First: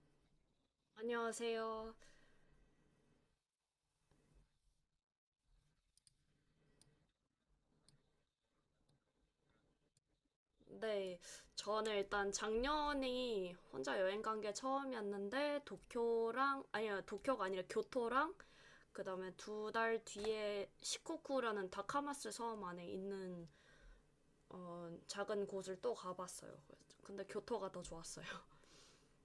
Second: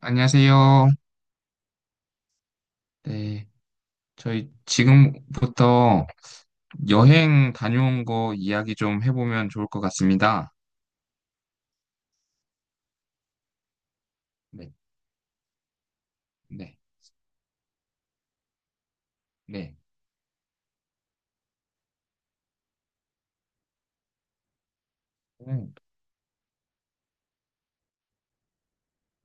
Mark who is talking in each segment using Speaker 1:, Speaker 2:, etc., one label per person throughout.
Speaker 1: 안녕하세요.
Speaker 2: 안녕하세요.
Speaker 1: 네. 저희 지금부터 여행 다녀온 거 이야기 좀 해보면 좋을 것 같습니다.
Speaker 2: 네, 저는 일단 작년이 혼자 여행 간 게
Speaker 1: 네.
Speaker 2: 처음이었는데 도쿄랑
Speaker 1: 네.
Speaker 2: 아니요 도쿄가 아니라 교토랑 그다음에 두
Speaker 1: 네.
Speaker 2: 달 뒤에 시코쿠라는 다카마스 섬 안에 있는 작은
Speaker 1: 음.
Speaker 2: 곳을 또 가봤어요. 근데 교토가 더 좋았어요.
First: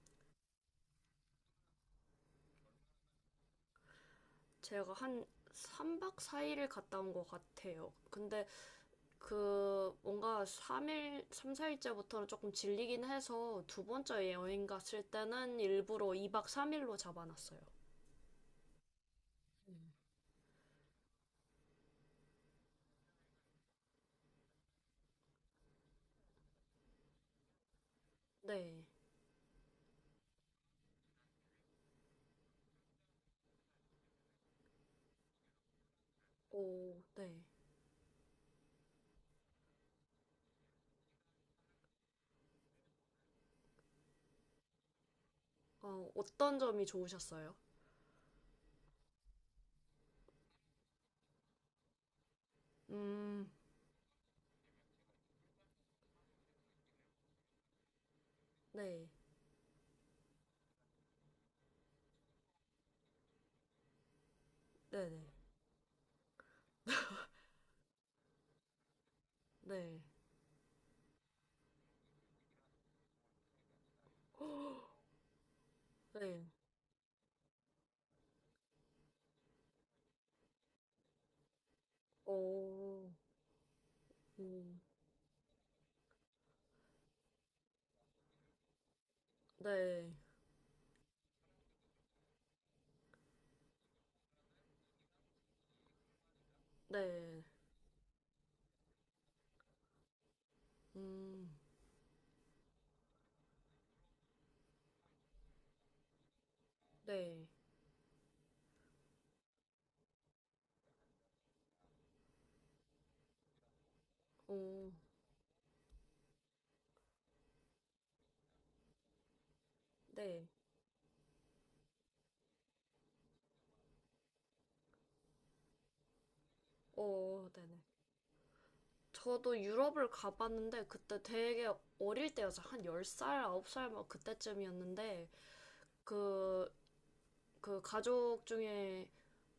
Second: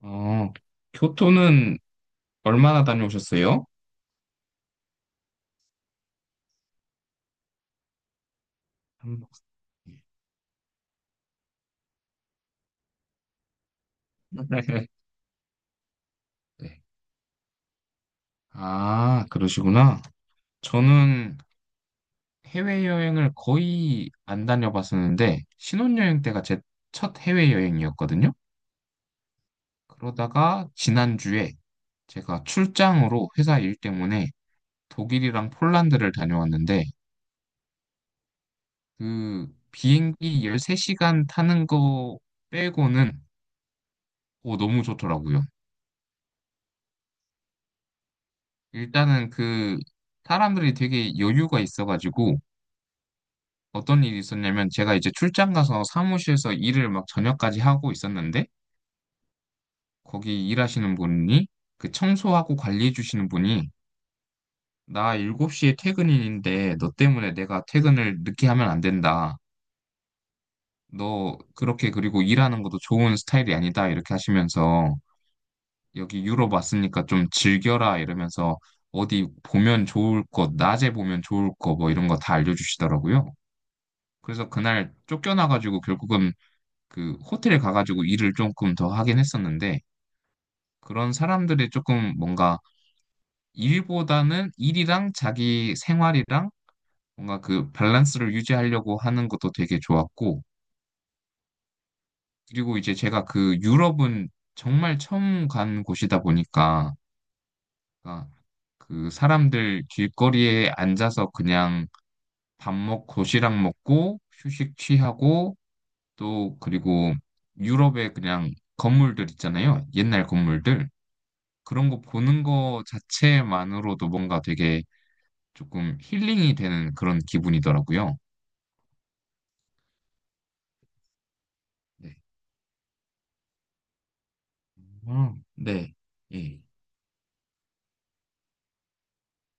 Speaker 1: 어, 교토는 얼마나 다녀오셨어요?
Speaker 2: 제가 한 3박 4일을 갔다 온 것 같아요. 근데
Speaker 1: 한 번.
Speaker 2: 그 뭔가 3일, 3, 4일째부터는 조금 질리긴 해서 두 번째 여행 갔을 때는 일부러 2박
Speaker 1: 네.
Speaker 2: 3일로 잡아놨어요.
Speaker 1: 아, 그러시구나. 저는 해외여행을 거의 안 다녀봤었는데, 신혼여행 때가 제 첫 해외여행이었거든요.
Speaker 2: 네.
Speaker 1: 그러다가 지난주에 제가 출장으로 회사 일 때문에 독일이랑 폴란드를 다녀왔는데
Speaker 2: 오, 네.
Speaker 1: 그 비행기 13시간 타는 거 빼고는 오, 너무 좋더라고요.
Speaker 2: 어떤 점이 좋으셨어요?
Speaker 1: 일단은 그 사람들이 되게 여유가 있어가지고
Speaker 2: 음,
Speaker 1: 어떤 일이 있었냐면 제가 이제 출장 가서 사무실에서 일을 막 저녁까지 하고 있었는데
Speaker 2: 네.
Speaker 1: 거기 일하시는 분이 그 청소하고 관리해 주시는 분이 나
Speaker 2: 네네.
Speaker 1: 7시에 퇴근인데 너 때문에 내가 퇴근을 늦게 하면 안 된다.
Speaker 2: 네.
Speaker 1: 너 그렇게 그리고 일하는 것도 좋은 스타일이 아니다. 이렇게 하시면서 여기
Speaker 2: 네.
Speaker 1: 유럽 왔으니까 좀 즐겨라 이러면서 어디 보면 좋을 것, 낮에 보면 좋을 거 뭐 이런 거 다
Speaker 2: 오,
Speaker 1: 알려주시더라고요. 그래서
Speaker 2: 음,
Speaker 1: 그날 쫓겨나가지고 결국은 그 호텔에 가가지고 일을 조금 더 하긴 했었는데
Speaker 2: 네.
Speaker 1: 그런 사람들이 조금 뭔가 일보다는 일이랑 자기 생활이랑 뭔가
Speaker 2: 네.
Speaker 1: 그 밸런스를 유지하려고 하는 것도 되게 좋았고
Speaker 2: 음,
Speaker 1: 그리고 이제 제가 그 유럽은 정말 처음 간 곳이다 보니까
Speaker 2: 네.
Speaker 1: 그러니까 그 사람들 길거리에 앉아서 그냥 밥 먹고 도시락 먹고
Speaker 2: 오,
Speaker 1: 휴식 취하고 또 그리고 유럽의 그냥 건물들 있잖아요. 옛날
Speaker 2: 네.
Speaker 1: 건물들. 그런 거 보는 거 자체만으로도 뭔가 되게 조금 힐링이 되는 그런
Speaker 2: 오, 네네.
Speaker 1: 기분이더라고요.
Speaker 2: 저도 유럽을 가봤는데 그때 되게
Speaker 1: 네.
Speaker 2: 어릴 때여서 한 10살, 9살 막 그때쯤이었는데
Speaker 1: 네. 예.
Speaker 2: 그, 그 가족 중에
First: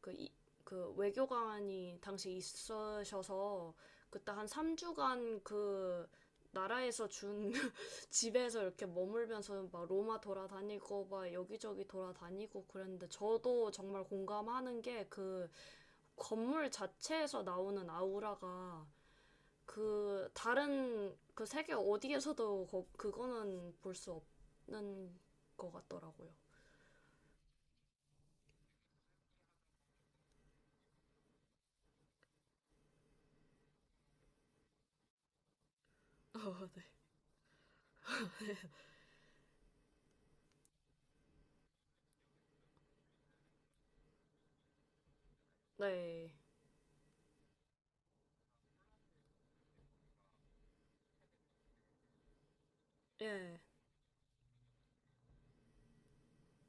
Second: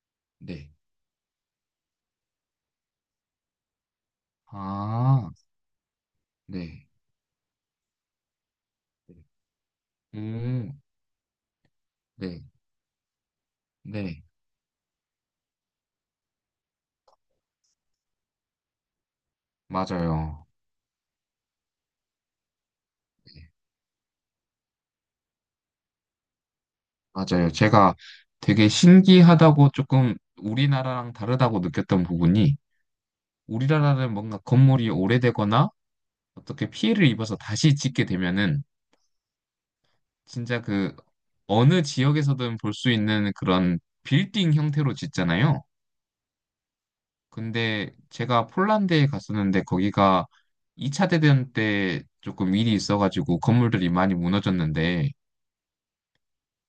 Speaker 2: 그, 이,
Speaker 1: 네.
Speaker 2: 그 외교관이 당시 있으셔서 그때 한
Speaker 1: 아,
Speaker 2: 3주간 그
Speaker 1: 네.
Speaker 2: 나라에서 준 집에서 이렇게
Speaker 1: 오,
Speaker 2: 머물면서 막 로마 돌아다니고 막 여기저기
Speaker 1: 네.
Speaker 2: 돌아다니고 그랬는데 저도 정말
Speaker 1: 네.
Speaker 2: 공감하는 게 그 건물 자체에서 나오는 아우라가 그
Speaker 1: 맞아요.
Speaker 2: 다른 그 세계 어디에서도
Speaker 1: 네.
Speaker 2: 그거는 볼 수 없는 것 같더라고요.
Speaker 1: 맞아요. 제가 되게 신기하다고 조금 우리나라랑 다르다고 느꼈던 부분이 우리나라는 뭔가 건물이 오래되거나 어떻게 피해를 입어서 다시 짓게 되면은 진짜 그 어느 지역에서든 볼 수 있는 그런 빌딩 형태로 짓잖아요.
Speaker 2: 네,
Speaker 1: 근데 제가 폴란드에 갔었는데 거기가 2차 대전 때 조금 일이 있어가지고
Speaker 2: 예,
Speaker 1: 건물들이 많이 무너졌는데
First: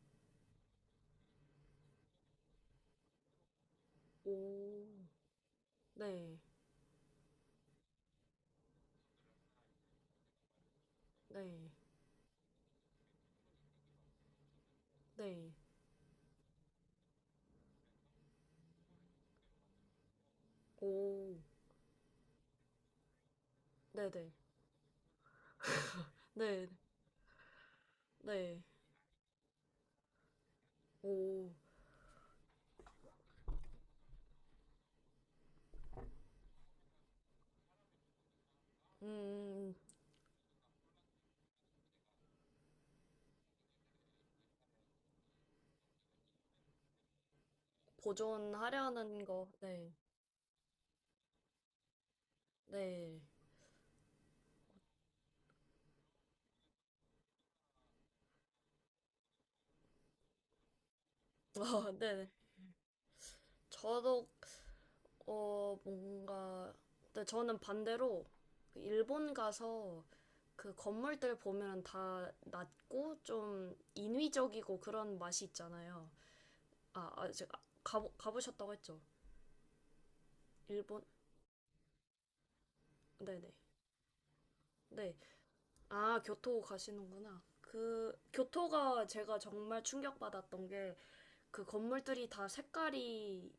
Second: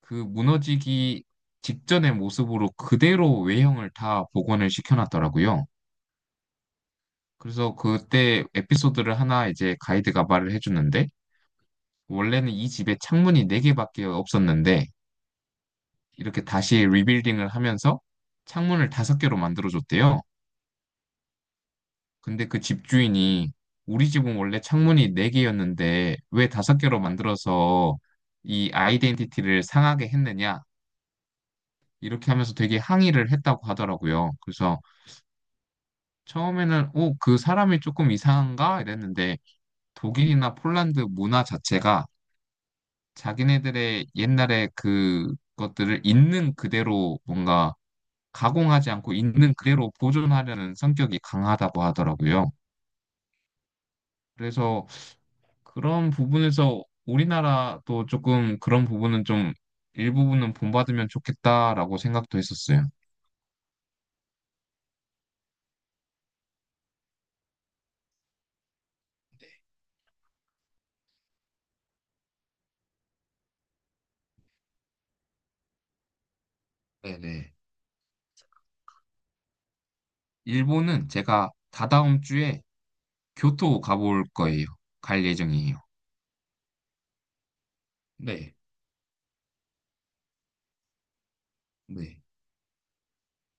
Speaker 1: 그 무너지기 직전의 모습으로 그대로 외형을 다
Speaker 2: 오,
Speaker 1: 복원을 시켜놨더라고요.
Speaker 2: 네,
Speaker 1: 그래서 그때 에피소드를 하나 이제 가이드가 말을 해주는데,
Speaker 2: 네,
Speaker 1: 원래는 이 집에 창문이 4개밖에 없었는데,
Speaker 2: 네,
Speaker 1: 이렇게 다시 리빌딩을 하면서 창문을 5개로 만들어줬대요.
Speaker 2: 오,
Speaker 1: 근데 그 집주인이 우리
Speaker 2: 네, 네,
Speaker 1: 집은 원래 창문이 4개였는데 왜
Speaker 2: 네,
Speaker 1: 5개로 만들어서
Speaker 2: 네,
Speaker 1: 이 아이덴티티를 상하게 했느냐?
Speaker 2: 오,
Speaker 1: 이렇게 하면서 되게 항의를 했다고 하더라고요. 그래서 처음에는 오, 그 사람이 조금 이상한가?
Speaker 2: 음,
Speaker 1: 이랬는데
Speaker 2: 음.
Speaker 1: 독일이나 폴란드 문화 자체가 자기네들의 옛날에 그것들을 있는 그대로 뭔가 가공하지 않고
Speaker 2: 보존하려는 거,
Speaker 1: 있는 그대로
Speaker 2: 네,
Speaker 1: 보존하려는 성격이 강하다고 하더라고요.
Speaker 2: 네,
Speaker 1: 그래서 그런 부분에서 우리나라도 조금 그런 부분은 좀 일부분은 본받으면
Speaker 2: 아,
Speaker 1: 좋겠다라고
Speaker 2: 네,
Speaker 1: 생각도 했었어요.
Speaker 2: 저도 뭔가, 근데 저는 반대로 일본 가서 그 건물들 보면 다 낮고 좀 인위적이고 그런 맛이 있잖아요. 아, 아
Speaker 1: 네네.
Speaker 2: 제가 가보셨다고 했죠? 일본?
Speaker 1: 일본은 제가 다다음 주에
Speaker 2: 네네.
Speaker 1: 교토 가볼 거예요.
Speaker 2: 네.
Speaker 1: 갈 예정이에요.
Speaker 2: 아, 교토 가시는구나. 그,
Speaker 1: 네.
Speaker 2: 교토가 제가 정말 충격받았던 게 그
Speaker 1: 네,
Speaker 2: 건물들이 다 색깔이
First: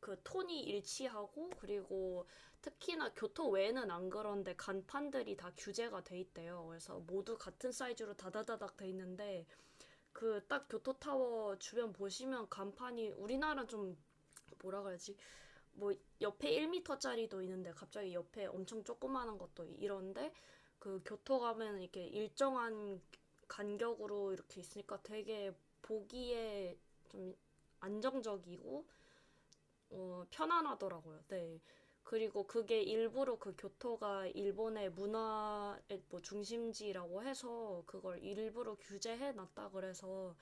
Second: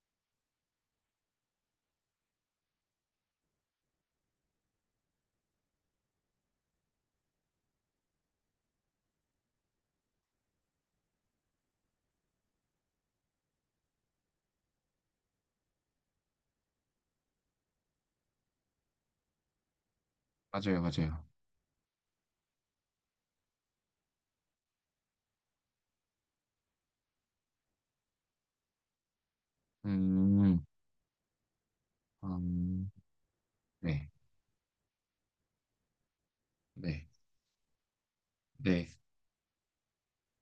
Speaker 2: 그 톤이 일치하고 그리고 특히나 교토 외에는 안 그런데 간판들이 다 규제가 돼 있대요. 그래서 모두 같은 사이즈로 다다다닥 돼 있는데 그 딱 교토 타워 주변 보시면 간판이 우리나라 좀 뭐라 그러지? 뭐 옆에 1터짜리도 있는데 갑자기 옆에 엄청 조그마한 것도 이런데
Speaker 1: 맞아요,
Speaker 2: 그
Speaker 1: 맞아요.
Speaker 2: 교토 가면 이렇게 일정한 간격으로 이렇게 있으니까 되게 보기에 좀 안정적이고
Speaker 1: 음,
Speaker 2: 편안하더라고요. 네. 그리고 그게
Speaker 1: 음,
Speaker 2: 일부러 그
Speaker 1: 네,
Speaker 2: 교토가 일본의 문화의 뭐
Speaker 1: 네,
Speaker 2: 중심지라고 해서 그걸 일부러
Speaker 1: 네.
Speaker 2: 규제해 놨다 그래서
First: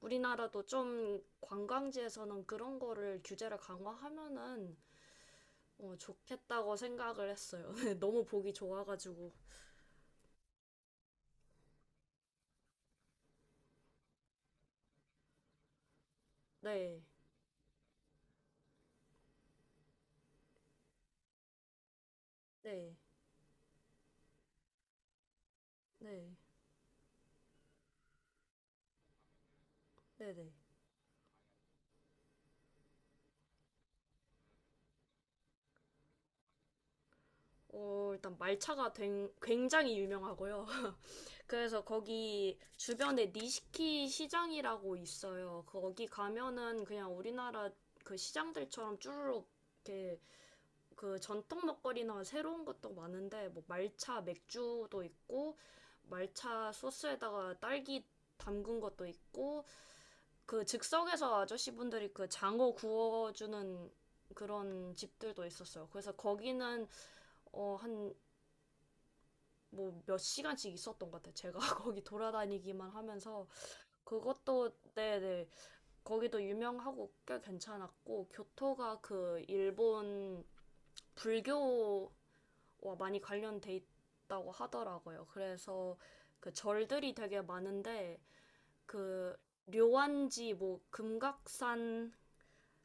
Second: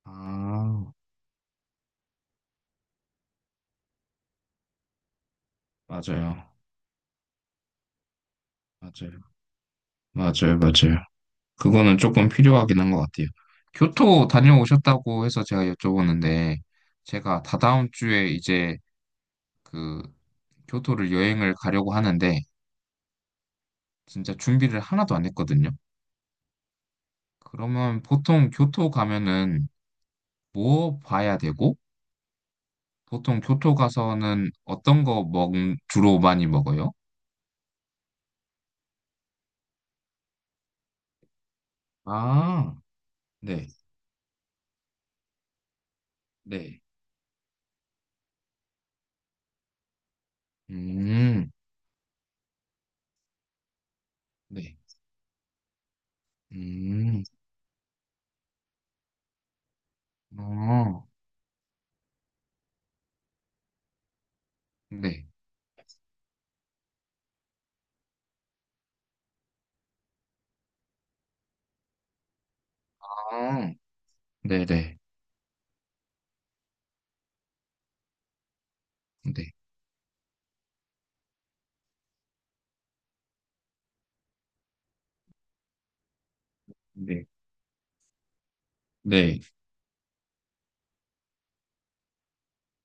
Speaker 2: 우리나라도
Speaker 1: 아,
Speaker 2: 좀 관광지에서는 그런 거를 규제를 강화하면은
Speaker 1: 맞아요,
Speaker 2: 좋겠다고 생각을 했어요. 네, 너무 보기
Speaker 1: 맞아요,
Speaker 2: 좋아가지고.
Speaker 1: 맞아요, 맞아요. 그거는 조금 필요하긴 한 것 같아요. 교토 다녀오셨다고 해서 제가 여쭤보는데,
Speaker 2: 네.
Speaker 1: 제가 다다음 주에 이제 그 교토를 여행을 가려고 하는데,
Speaker 2: 네.
Speaker 1: 진짜 준비를 하나도 안 했거든요.
Speaker 2: 네.
Speaker 1: 그러면 보통 교토 가면은
Speaker 2: 네네.
Speaker 1: 뭐 봐야 되고, 보통 교토 가서는 어떤 거 주로 많이 먹어요?
Speaker 2: 일단 말차가 굉장히 유명하고요. 그래서 거기
Speaker 1: 아,
Speaker 2: 주변에
Speaker 1: 네,
Speaker 2: 니시키 시장이라고 있어요. 거기
Speaker 1: 네,
Speaker 2: 가면은 그냥 우리나라 그 시장들처럼 쭈루룩 이렇게 그
Speaker 1: 음,
Speaker 2: 전통 먹거리나 새로운 것도 많은데 뭐 말차
Speaker 1: 네,
Speaker 2: 맥주도 있고 말차
Speaker 1: 음,
Speaker 2: 소스에다가 딸기 담근 것도 있고 그
Speaker 1: 어,
Speaker 2: 즉석에서 아저씨분들이 그 장어 구워주는 그런
Speaker 1: 네,
Speaker 2: 집들도 있었어요. 그래서 거기는 한 뭐 몇 시간씩 있었던 것 같아요. 제가 거기 돌아다니기만 하면서
Speaker 1: 아, 네,
Speaker 2: 그것도
Speaker 1: 네,
Speaker 2: 네네 거기도 유명하고 꽤 괜찮았고 교토가 그
Speaker 1: 네,
Speaker 2: 일본 불교와 많이 관련돼 있다고 하더라고요. 그래서 그 절들이
Speaker 1: 네,
Speaker 2: 되게 많은데 그
Speaker 1: 네,
Speaker 2: 료안지 뭐 금각산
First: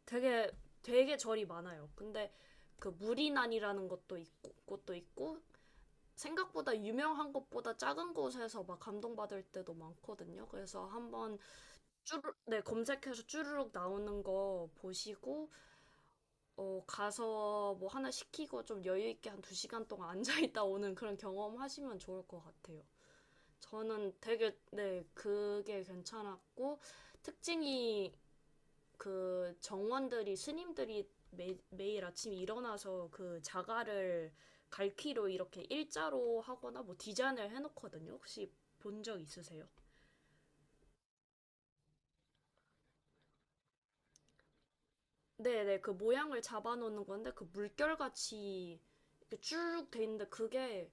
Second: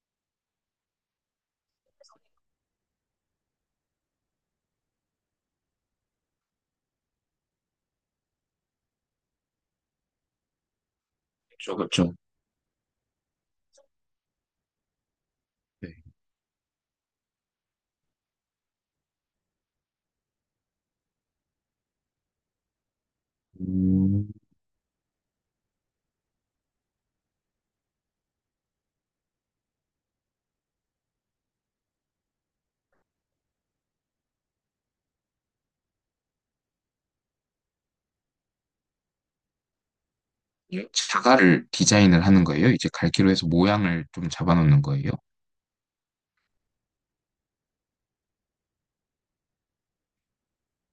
Speaker 2: 되게 되게 절이 많아요. 근데 그 무리난이라는 것도 있고 곳도 있고 생각보다 유명한 것보다 작은 곳에서 막 감동받을 때도 많거든요. 그래서 한번
Speaker 1: 그쵸, 그쵸,
Speaker 2: 네, 검색해서 쭈르륵 나오는 거 보시고,
Speaker 1: 네,
Speaker 2: 가서 뭐 하나 시키고 좀 여유 있게 한 두 시간 동안 앉아있다 오는 그런 경험 하시면 좋을 것 같아요. 저는
Speaker 1: 음,
Speaker 2: 되게, 네, 그게 괜찮았고, 특징이 그 정원들이, 스님들이 매일 아침에 일어나서 그 자갈을 갈퀴로 이렇게 일자로 하거나 뭐 디자인을 해놓거든요. 혹시 본 적 있으세요?
Speaker 1: 자갈을 디자인을 하는 거예요? 이제 갈기로 해서 모양을 좀 잡아놓는 거예요?
Speaker 2: 네네, 그 모양을 잡아놓는 건데, 그 물결같이 이렇게 쭉 돼 있는데,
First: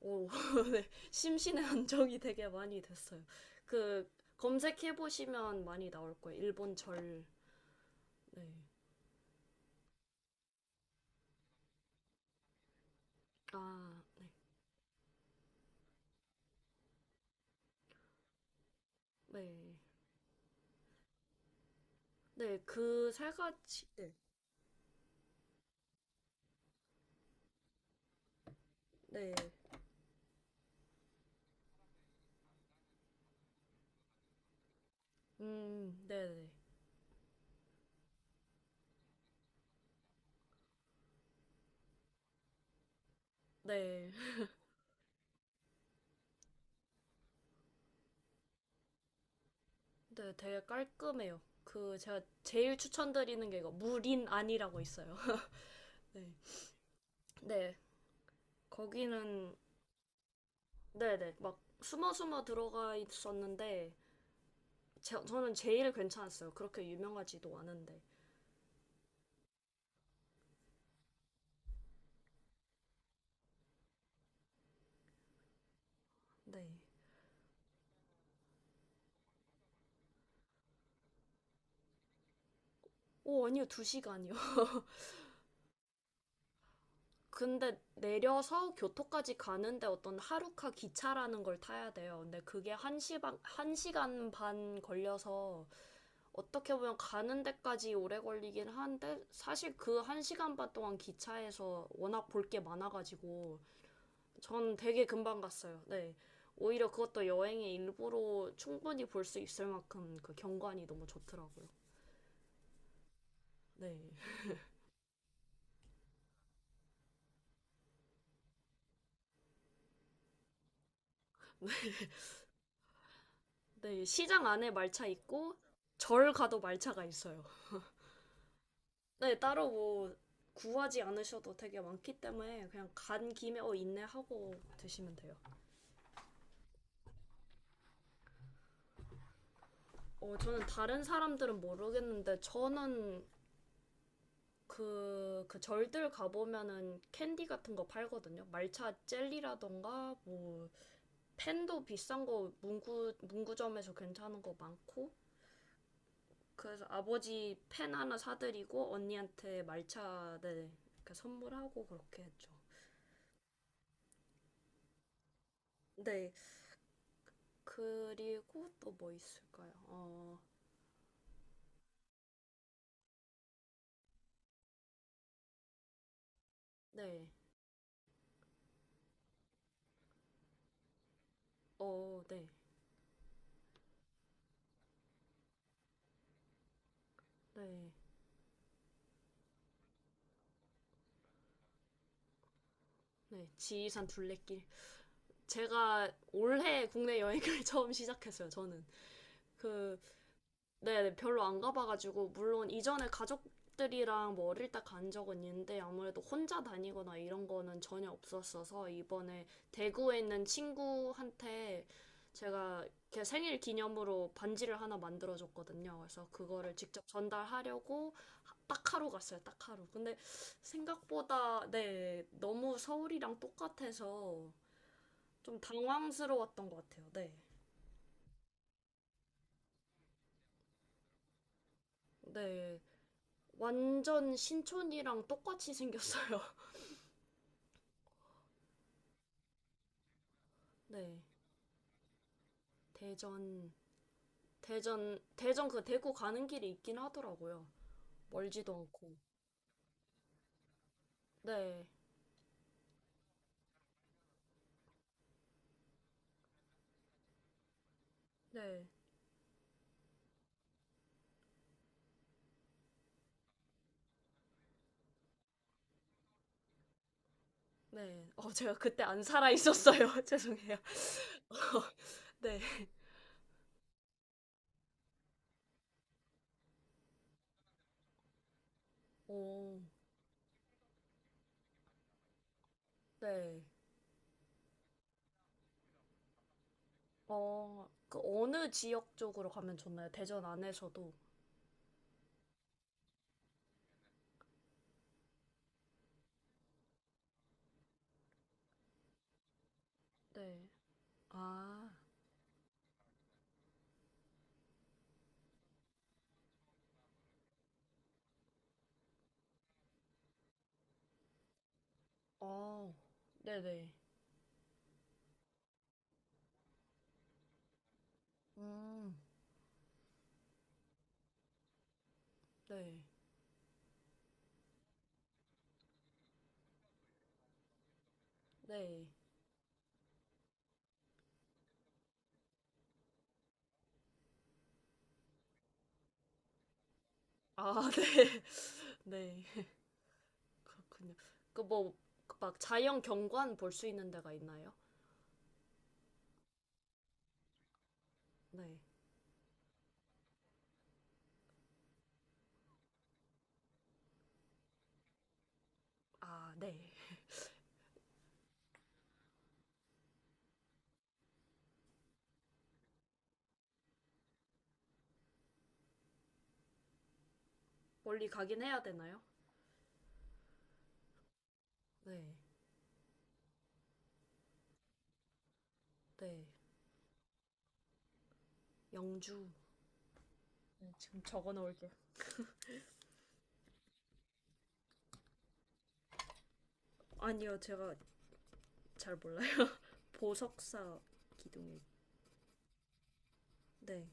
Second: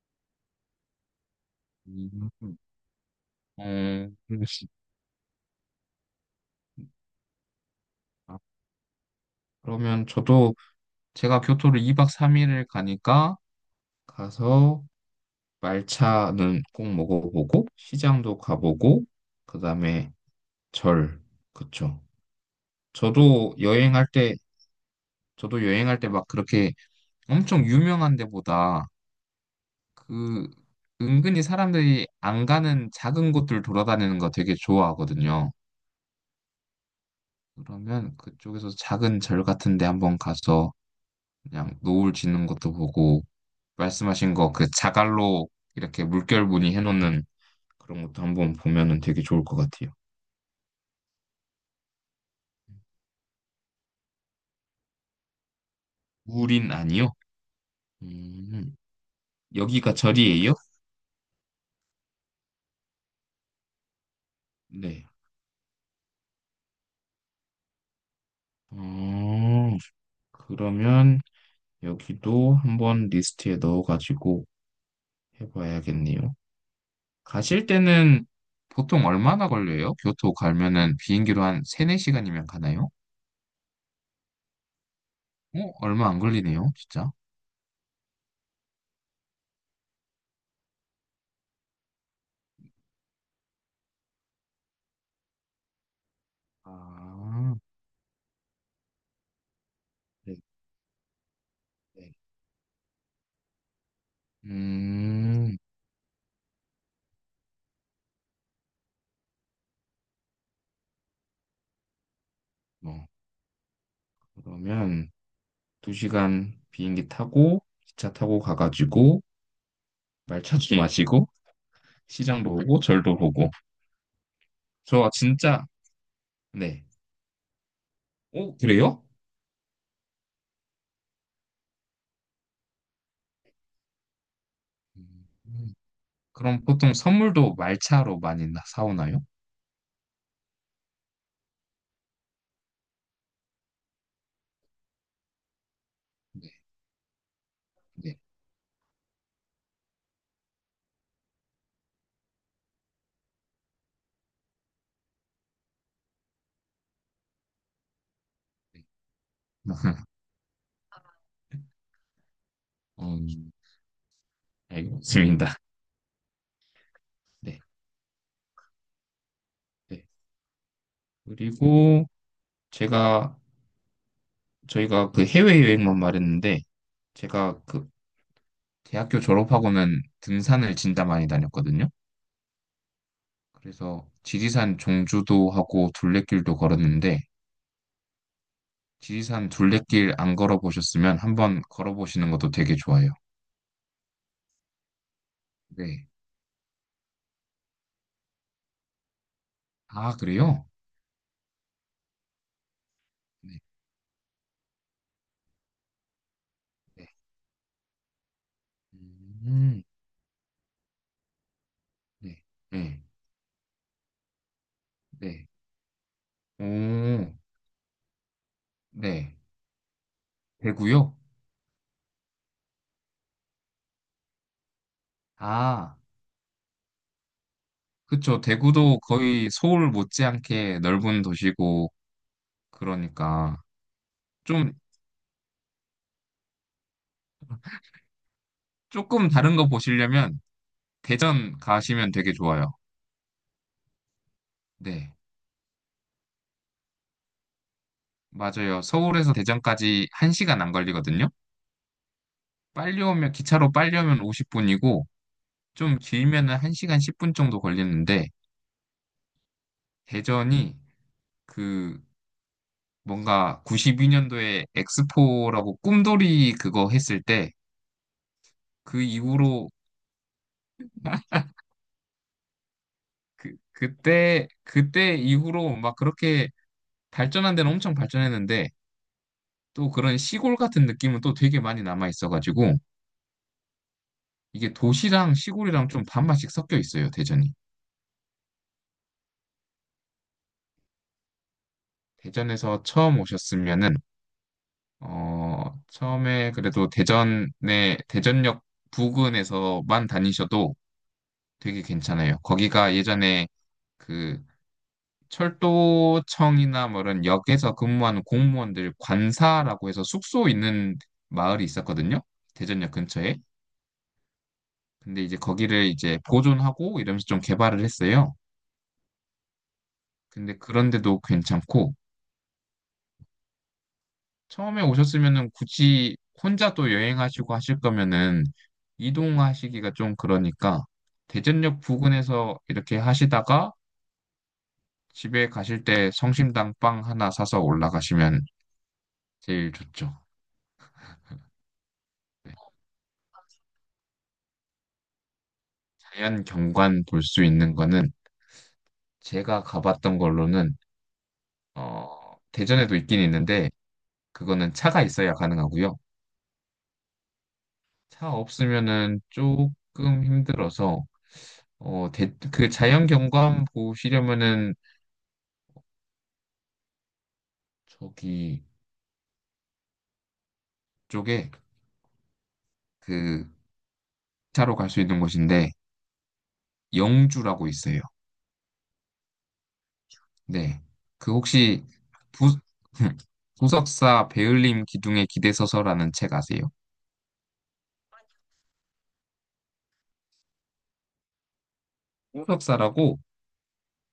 Speaker 2: 오, 네, 심신의 안정이
Speaker 1: 음,
Speaker 2: 되게 많이 됐어요.
Speaker 1: 어,
Speaker 2: 그,
Speaker 1: 그습니
Speaker 2: 검색해보시면 많이 나올 거예요. 일본 절.
Speaker 1: 다
Speaker 2: 네.
Speaker 1: 그러면 저도 제가 교토를 2박 3일을 가니까
Speaker 2: 아, 네.
Speaker 1: 가서 말차는 꼭 먹어보고 시장도 가보고
Speaker 2: 네.
Speaker 1: 그다음에 절. 그쵸.
Speaker 2: 네, 그 세
Speaker 1: 저도
Speaker 2: 가지.
Speaker 1: 여행할
Speaker 2: 네.
Speaker 1: 때, 저도 여행할 때 막 그렇게 엄청 유명한 데보다
Speaker 2: 네.
Speaker 1: 그 은근히 사람들이 안 가는 작은 곳들 돌아다니는 거 되게 좋아하거든요.
Speaker 2: 네네.
Speaker 1: 그러면 그쪽에서 작은 절 같은 데 한번 가서 그냥 노을 지는 것도 보고
Speaker 2: 네. 네,
Speaker 1: 말씀하신 거 그 자갈로 이렇게 물결 무늬해 놓는 그런 것도 한번 보면은 되게 좋을 것 같아요.
Speaker 2: 네, 되게 깔끔해요. 그, 제가 제일 추천드리는 게 이거, 무린 안이라고 있어요. 네.
Speaker 1: 우린 아니요?
Speaker 2: 네.
Speaker 1: 음,
Speaker 2: 거기는
Speaker 1: 여기가 절이에요?
Speaker 2: 네네. 막 숨어 숨어 들어가 있었는데
Speaker 1: 네.
Speaker 2: 저는 제일 괜찮았어요. 그렇게 유명하지도 않은데.
Speaker 1: 어, 그러면 여기도 한번 리스트에 넣어가지고 해봐야겠네요.
Speaker 2: 네.
Speaker 1: 가실 때는 보통 얼마나 걸려요? 교토 가면은 비행기로 한 3, 4시간이면 가나요?
Speaker 2: 오, 아니요. 두 시간이요.
Speaker 1: 얼마 안 걸리네요, 진짜.
Speaker 2: 근데 내려서 교토까지 가는데 어떤 하루카 기차라는 걸 타야 돼요. 근데 그게 한 시간, 한 시간 반 걸려서 어떻게 보면 가는
Speaker 1: 아,
Speaker 2: 데까지 오래 걸리긴 한데 사실 그 한
Speaker 1: 네,
Speaker 2: 시간 반 동안 기차에서
Speaker 1: 네.
Speaker 2: 워낙 볼 게 많아가지고 전 되게 금방
Speaker 1: 음,
Speaker 2: 갔어요. 네. 오히려 그것도 여행의 일부로 충분히 볼 수 있을 만큼 그 경관이 너무 좋더라고요.
Speaker 1: 뭐,
Speaker 2: 네.
Speaker 1: 그러면 2시간 비행기 타고, 기차 타고 가가지고, 말차 좀 마시고, 시장도 보고, 절도 보고.
Speaker 2: 네. 시장 안에 말차
Speaker 1: 저
Speaker 2: 있고,
Speaker 1: 진짜,
Speaker 2: 절 가도
Speaker 1: 네.
Speaker 2: 말차가 있어요.
Speaker 1: 오, 그래요?
Speaker 2: 네. 따로 뭐 구하지 않으셔도 되게 많기 때문에 그냥 간 김에 어, 있네 하고 드시면
Speaker 1: 음,
Speaker 2: 돼요.
Speaker 1: 그럼 보통 선물도 말차로 많이 사오나요?
Speaker 2: 저는 다른 사람들은 모르겠는데, 저는 그, 그 절들
Speaker 1: 네,
Speaker 2: 가보면은 캔디 같은 거
Speaker 1: 네,
Speaker 2: 팔거든요. 말차 젤리라던가, 뭐, 펜도 비싼 거 문구점에서 괜찮은 거 많고 그래서 아버지 펜 하나 사드리고 언니한테
Speaker 1: 네.
Speaker 2: 말차 네 이렇게 선물하고 그렇게 했죠.
Speaker 1: 음, 알겠습니다.
Speaker 2: 네
Speaker 1: 네,
Speaker 2: 그리고 또 뭐 있을까요?
Speaker 1: 네.
Speaker 2: 어
Speaker 1: 그리고 제가 저희가 그 해외여행만 말했는데
Speaker 2: 네.
Speaker 1: 제가 그 대학교 졸업하고는 등산을 진짜 많이 다녔거든요.
Speaker 2: 어, 네.
Speaker 1: 그래서 지리산 종주도 하고 둘레길도 걸었는데
Speaker 2: 네.
Speaker 1: 지리산 둘레길 안 걸어보셨으면 한번 걸어보시는 것도 되게 좋아요.
Speaker 2: 네. 지리산 둘레길.
Speaker 1: 네.
Speaker 2: 제가 올해 국내 여행을 처음 시작했어요, 저는. 그
Speaker 1: 아, 그래요?
Speaker 2: 네, 네, 별로 안 가봐가지고, 물론 이전에
Speaker 1: 네,
Speaker 2: 가족들이랑 뭐 어릴 때 간 적은 있는데, 아무래도 혼자
Speaker 1: 네.
Speaker 2: 다니거나 이런 거는 전혀 없었어서, 이번에
Speaker 1: 음,
Speaker 2: 대구에 있는 친구한테
Speaker 1: 네,
Speaker 2: 제가
Speaker 1: 네,
Speaker 2: 걔 생일 기념으로 반지를 하나
Speaker 1: 네.
Speaker 2: 만들어줬거든요. 그래서
Speaker 1: 오,
Speaker 2: 그거를 직접 전달하려고 딱 하루
Speaker 1: 네.
Speaker 2: 갔어요, 딱 하루. 근데
Speaker 1: 대구요.
Speaker 2: 생각보다, 네, 너무 서울이랑 똑같아서 좀
Speaker 1: 아.
Speaker 2: 당황스러웠던 것 같아요, 네.
Speaker 1: 그쵸. 대구도 거의 서울 못지않게 넓은 도시고,
Speaker 2: 네.
Speaker 1: 그러니까.
Speaker 2: 완전
Speaker 1: 좀,
Speaker 2: 신촌이랑 똑같이 생겼어요.
Speaker 1: 조금 다른 거 보시려면
Speaker 2: 네.
Speaker 1: 대전 가시면 되게 좋아요.
Speaker 2: 대전,
Speaker 1: 네.
Speaker 2: 대전 그 대구 가는 길이 있긴 하더라고요. 멀지도
Speaker 1: 맞아요.
Speaker 2: 않고.
Speaker 1: 서울에서 대전까지 1시간 안 걸리거든요.
Speaker 2: 네.
Speaker 1: 기차로 빨리 오면 50분이고, 좀 길면은 1시간 10분 정도 걸리는데,
Speaker 2: 네.
Speaker 1: 대전이 그, 뭔가 92년도에 엑스포라고 꿈돌이 그거 했을 때,
Speaker 2: 네. 제가
Speaker 1: 그
Speaker 2: 그때 안 살아
Speaker 1: 이후로,
Speaker 2: 있었어요. 죄송해요. 네.
Speaker 1: 그때 이후로 막 그렇게 발전한 데는 엄청 발전했는데
Speaker 2: 오,
Speaker 1: 또 그런 시골 같은 느낌은 또 되게 많이 남아 있어가지고
Speaker 2: 네.
Speaker 1: 이게 도시랑 시골이랑 좀 반반씩 섞여 있어요, 대전이.
Speaker 2: 그 어느 지역 쪽으로 가면 좋나요? 대전 안에서도.
Speaker 1: 대전에서 처음 오셨으면은 처음에 그래도 대전에 대전역 부근에서만
Speaker 2: 네.
Speaker 1: 다니셔도 되게
Speaker 2: 아,
Speaker 1: 괜찮아요. 거기가 예전에 그 철도청이나 뭐 이런 역에서 근무하는 공무원들 관사라고 해서 숙소 있는 마을이 있었거든요. 대전역
Speaker 2: 어,
Speaker 1: 근처에.
Speaker 2: 네네.
Speaker 1: 근데 이제 거기를 이제 보존하고 이러면서 좀 개발을 했어요.
Speaker 2: 음,
Speaker 1: 근데 그런데도 괜찮고
Speaker 2: 네.
Speaker 1: 처음에 오셨으면은 굳이 혼자 또 여행하시고 하실 거면은
Speaker 2: 네.
Speaker 1: 이동하시기가 좀 그러니까 대전역 부근에서 이렇게 하시다가 집에 가실 때 성심당 빵 하나 사서
Speaker 2: 아,
Speaker 1: 올라가시면
Speaker 2: 네. 네.
Speaker 1: 제일 좋죠.
Speaker 2: 그렇군요. 그뭐 그
Speaker 1: 네.
Speaker 2: 막 자연 경관 볼 수 있는 데가 있나요?
Speaker 1: 자연 경관 볼 수 있는 거는
Speaker 2: 네.
Speaker 1: 제가 가봤던 걸로는 대전에도 있긴 있는데 그거는 차가 있어야 가능하고요.
Speaker 2: 아, 네.
Speaker 1: 차 없으면은 조금 힘들어서 그 자연 경관 보시려면은
Speaker 2: 멀리 가긴
Speaker 1: 저기
Speaker 2: 해야 되나요?
Speaker 1: 쪽에
Speaker 2: 네.
Speaker 1: 그 차로 갈 수 있는 곳인데
Speaker 2: 네.
Speaker 1: 영주라고 있어요.
Speaker 2: 영주.
Speaker 1: 네.
Speaker 2: 네, 지금
Speaker 1: 그
Speaker 2: 적어
Speaker 1: 혹시
Speaker 2: 놓을게요.
Speaker 1: 부, 부석사 배울림 기둥에 기대 서서라는 책 아세요?
Speaker 2: 아니요, 제가 잘 몰라요. 보석사 기둥이
Speaker 1: 부석사라고
Speaker 2: 네.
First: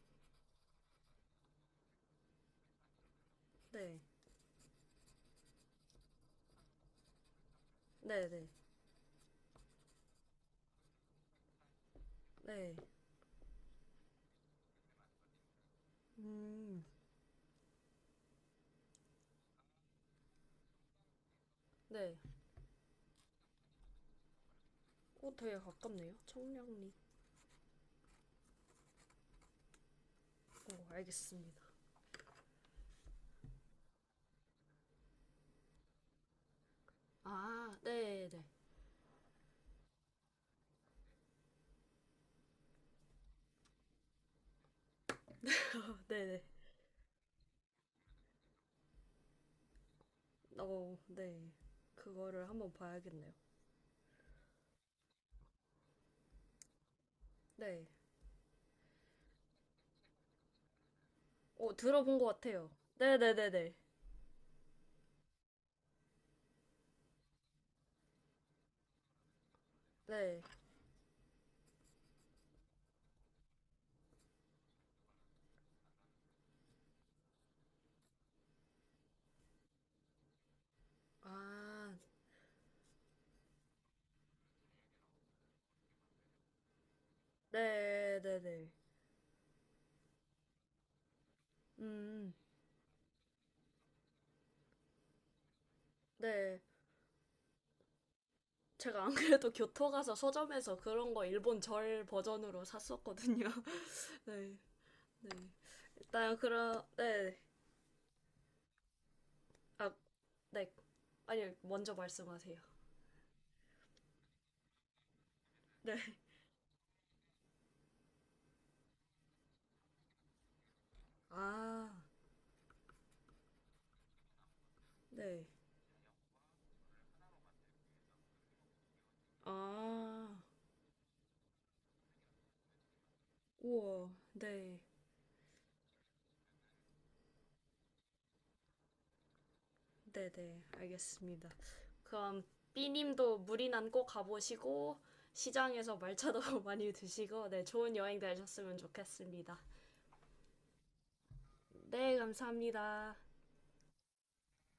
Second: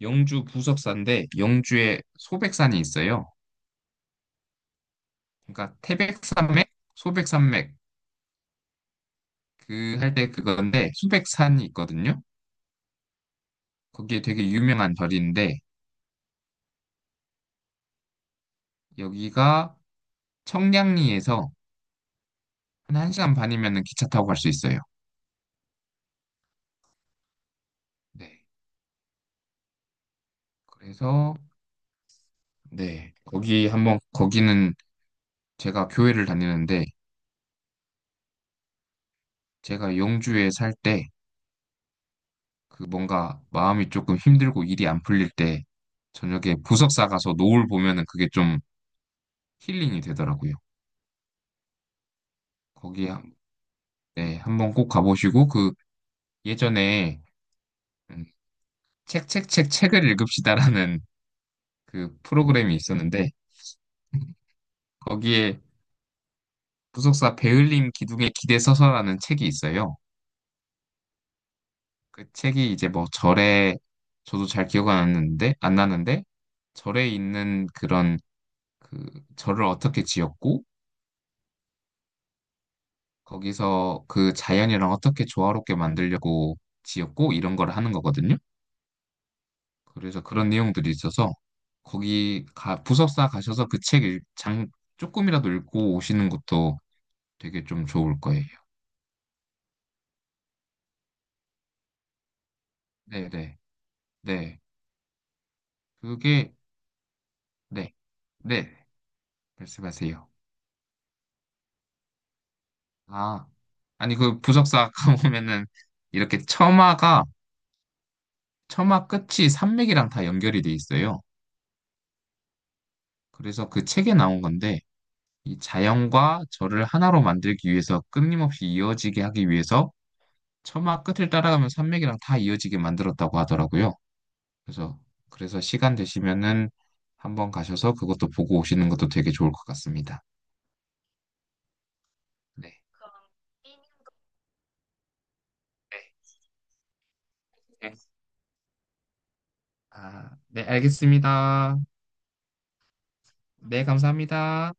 Speaker 1: 영주 부석사인데 영주에 소백산이 있어요.
Speaker 2: 네.
Speaker 1: 그러니까 태백산맥, 소백산맥
Speaker 2: 네, 네.
Speaker 1: 그 할 때 그건데 소백산이 있거든요.
Speaker 2: 네.
Speaker 1: 거기에 되게 유명한 절인데
Speaker 2: 음.
Speaker 1: 여기가 청량리에서
Speaker 2: 네.
Speaker 1: 한 1시간 반이면 기차 타고 갈 수 있어요.
Speaker 2: 어, 되게 가깝네요. 청량리.
Speaker 1: 네.
Speaker 2: 어,
Speaker 1: 그래서
Speaker 2: 알겠습니다.
Speaker 1: 네. 거기는 제가 교회를 다니는데
Speaker 2: 아, 네, 네.
Speaker 1: 제가 영주에 살 때 그 뭔가 마음이 조금 힘들고 일이 안 풀릴 때
Speaker 2: 어, 네, 네.
Speaker 1: 저녁에 보석 사가서 노을 보면은 그게 좀 힐링이 되더라고요.
Speaker 2: 어, 네. 그거를 한번
Speaker 1: 거기
Speaker 2: 봐야겠네요.
Speaker 1: 한- 네, 한번 꼭 가보시고 그 예전에
Speaker 2: 네.
Speaker 1: 음, 책책책 책을 읽읍시다라는 그
Speaker 2: 들어본 것 같아요.
Speaker 1: 프로그램이 있었는데
Speaker 2: 네네네네.
Speaker 1: 거기에 부속사 배을림 기둥에 기대 서서라는 책이 있어요.
Speaker 2: 네.
Speaker 1: 그 책이 이제 뭐 절에 저도 잘 기억 안 나는데 절에 있는 그런 그 절을 어떻게 지었고
Speaker 2: 아,
Speaker 1: 거기서 그 자연이랑 어떻게 조화롭게 만들려고 지었고 이런 걸 하는 거거든요.
Speaker 2: 네네네.
Speaker 1: 그래서 그런 내용들이 있어서
Speaker 2: 음,
Speaker 1: 거기 가 부속사 가셔서 그 책 장 조금이라도 읽고 오시는
Speaker 2: 네.
Speaker 1: 것도 되게 좀 좋을 거예요.
Speaker 2: 제가 안 그래도 교토 가서 서점에서 그런 거 일본 절 버전으로
Speaker 1: 네,
Speaker 2: 샀었거든요.
Speaker 1: 네,
Speaker 2: 네.
Speaker 1: 네.
Speaker 2: 네. 일단
Speaker 1: 그게
Speaker 2: 그런, 네.
Speaker 1: 네, 네.
Speaker 2: 아,
Speaker 1: 말씀하세요.
Speaker 2: 네. 아니, 먼저 말씀하세요.
Speaker 1: 아, 아니 그 부석사 아까 보면은
Speaker 2: 네.
Speaker 1: 이렇게 처마 끝이 산맥이랑 다 연결이 돼 있어요.
Speaker 2: 아,
Speaker 1: 그래서 그 책에 나온 건데
Speaker 2: 네.
Speaker 1: 이 자연과 저를 하나로 만들기 위해서 끊임없이 이어지게 하기 위해서
Speaker 2: 아,
Speaker 1: 처마 끝을 따라가면 산맥이랑 다 이어지게 만들었다고 하더라고요.
Speaker 2: 우와, 네.
Speaker 1: 그래서 그래서 시간 되시면은 한번 가셔서 그것도 보고 오시는 것도 되게 좋을 것 같습니다.
Speaker 2: 네네, 알겠습니다. 그럼
Speaker 1: 네.
Speaker 2: B님도 무리난 꼭 가보시고, 시장에서
Speaker 1: 네.
Speaker 2: 말차도 많이 드시고, 네,
Speaker 1: 네.
Speaker 2: 좋은 여행 되셨으면 좋겠습니다.
Speaker 1: 아, 네, 알겠습니다.
Speaker 2: 네, 감사합니다.
Speaker 1: 네, 감사합니다.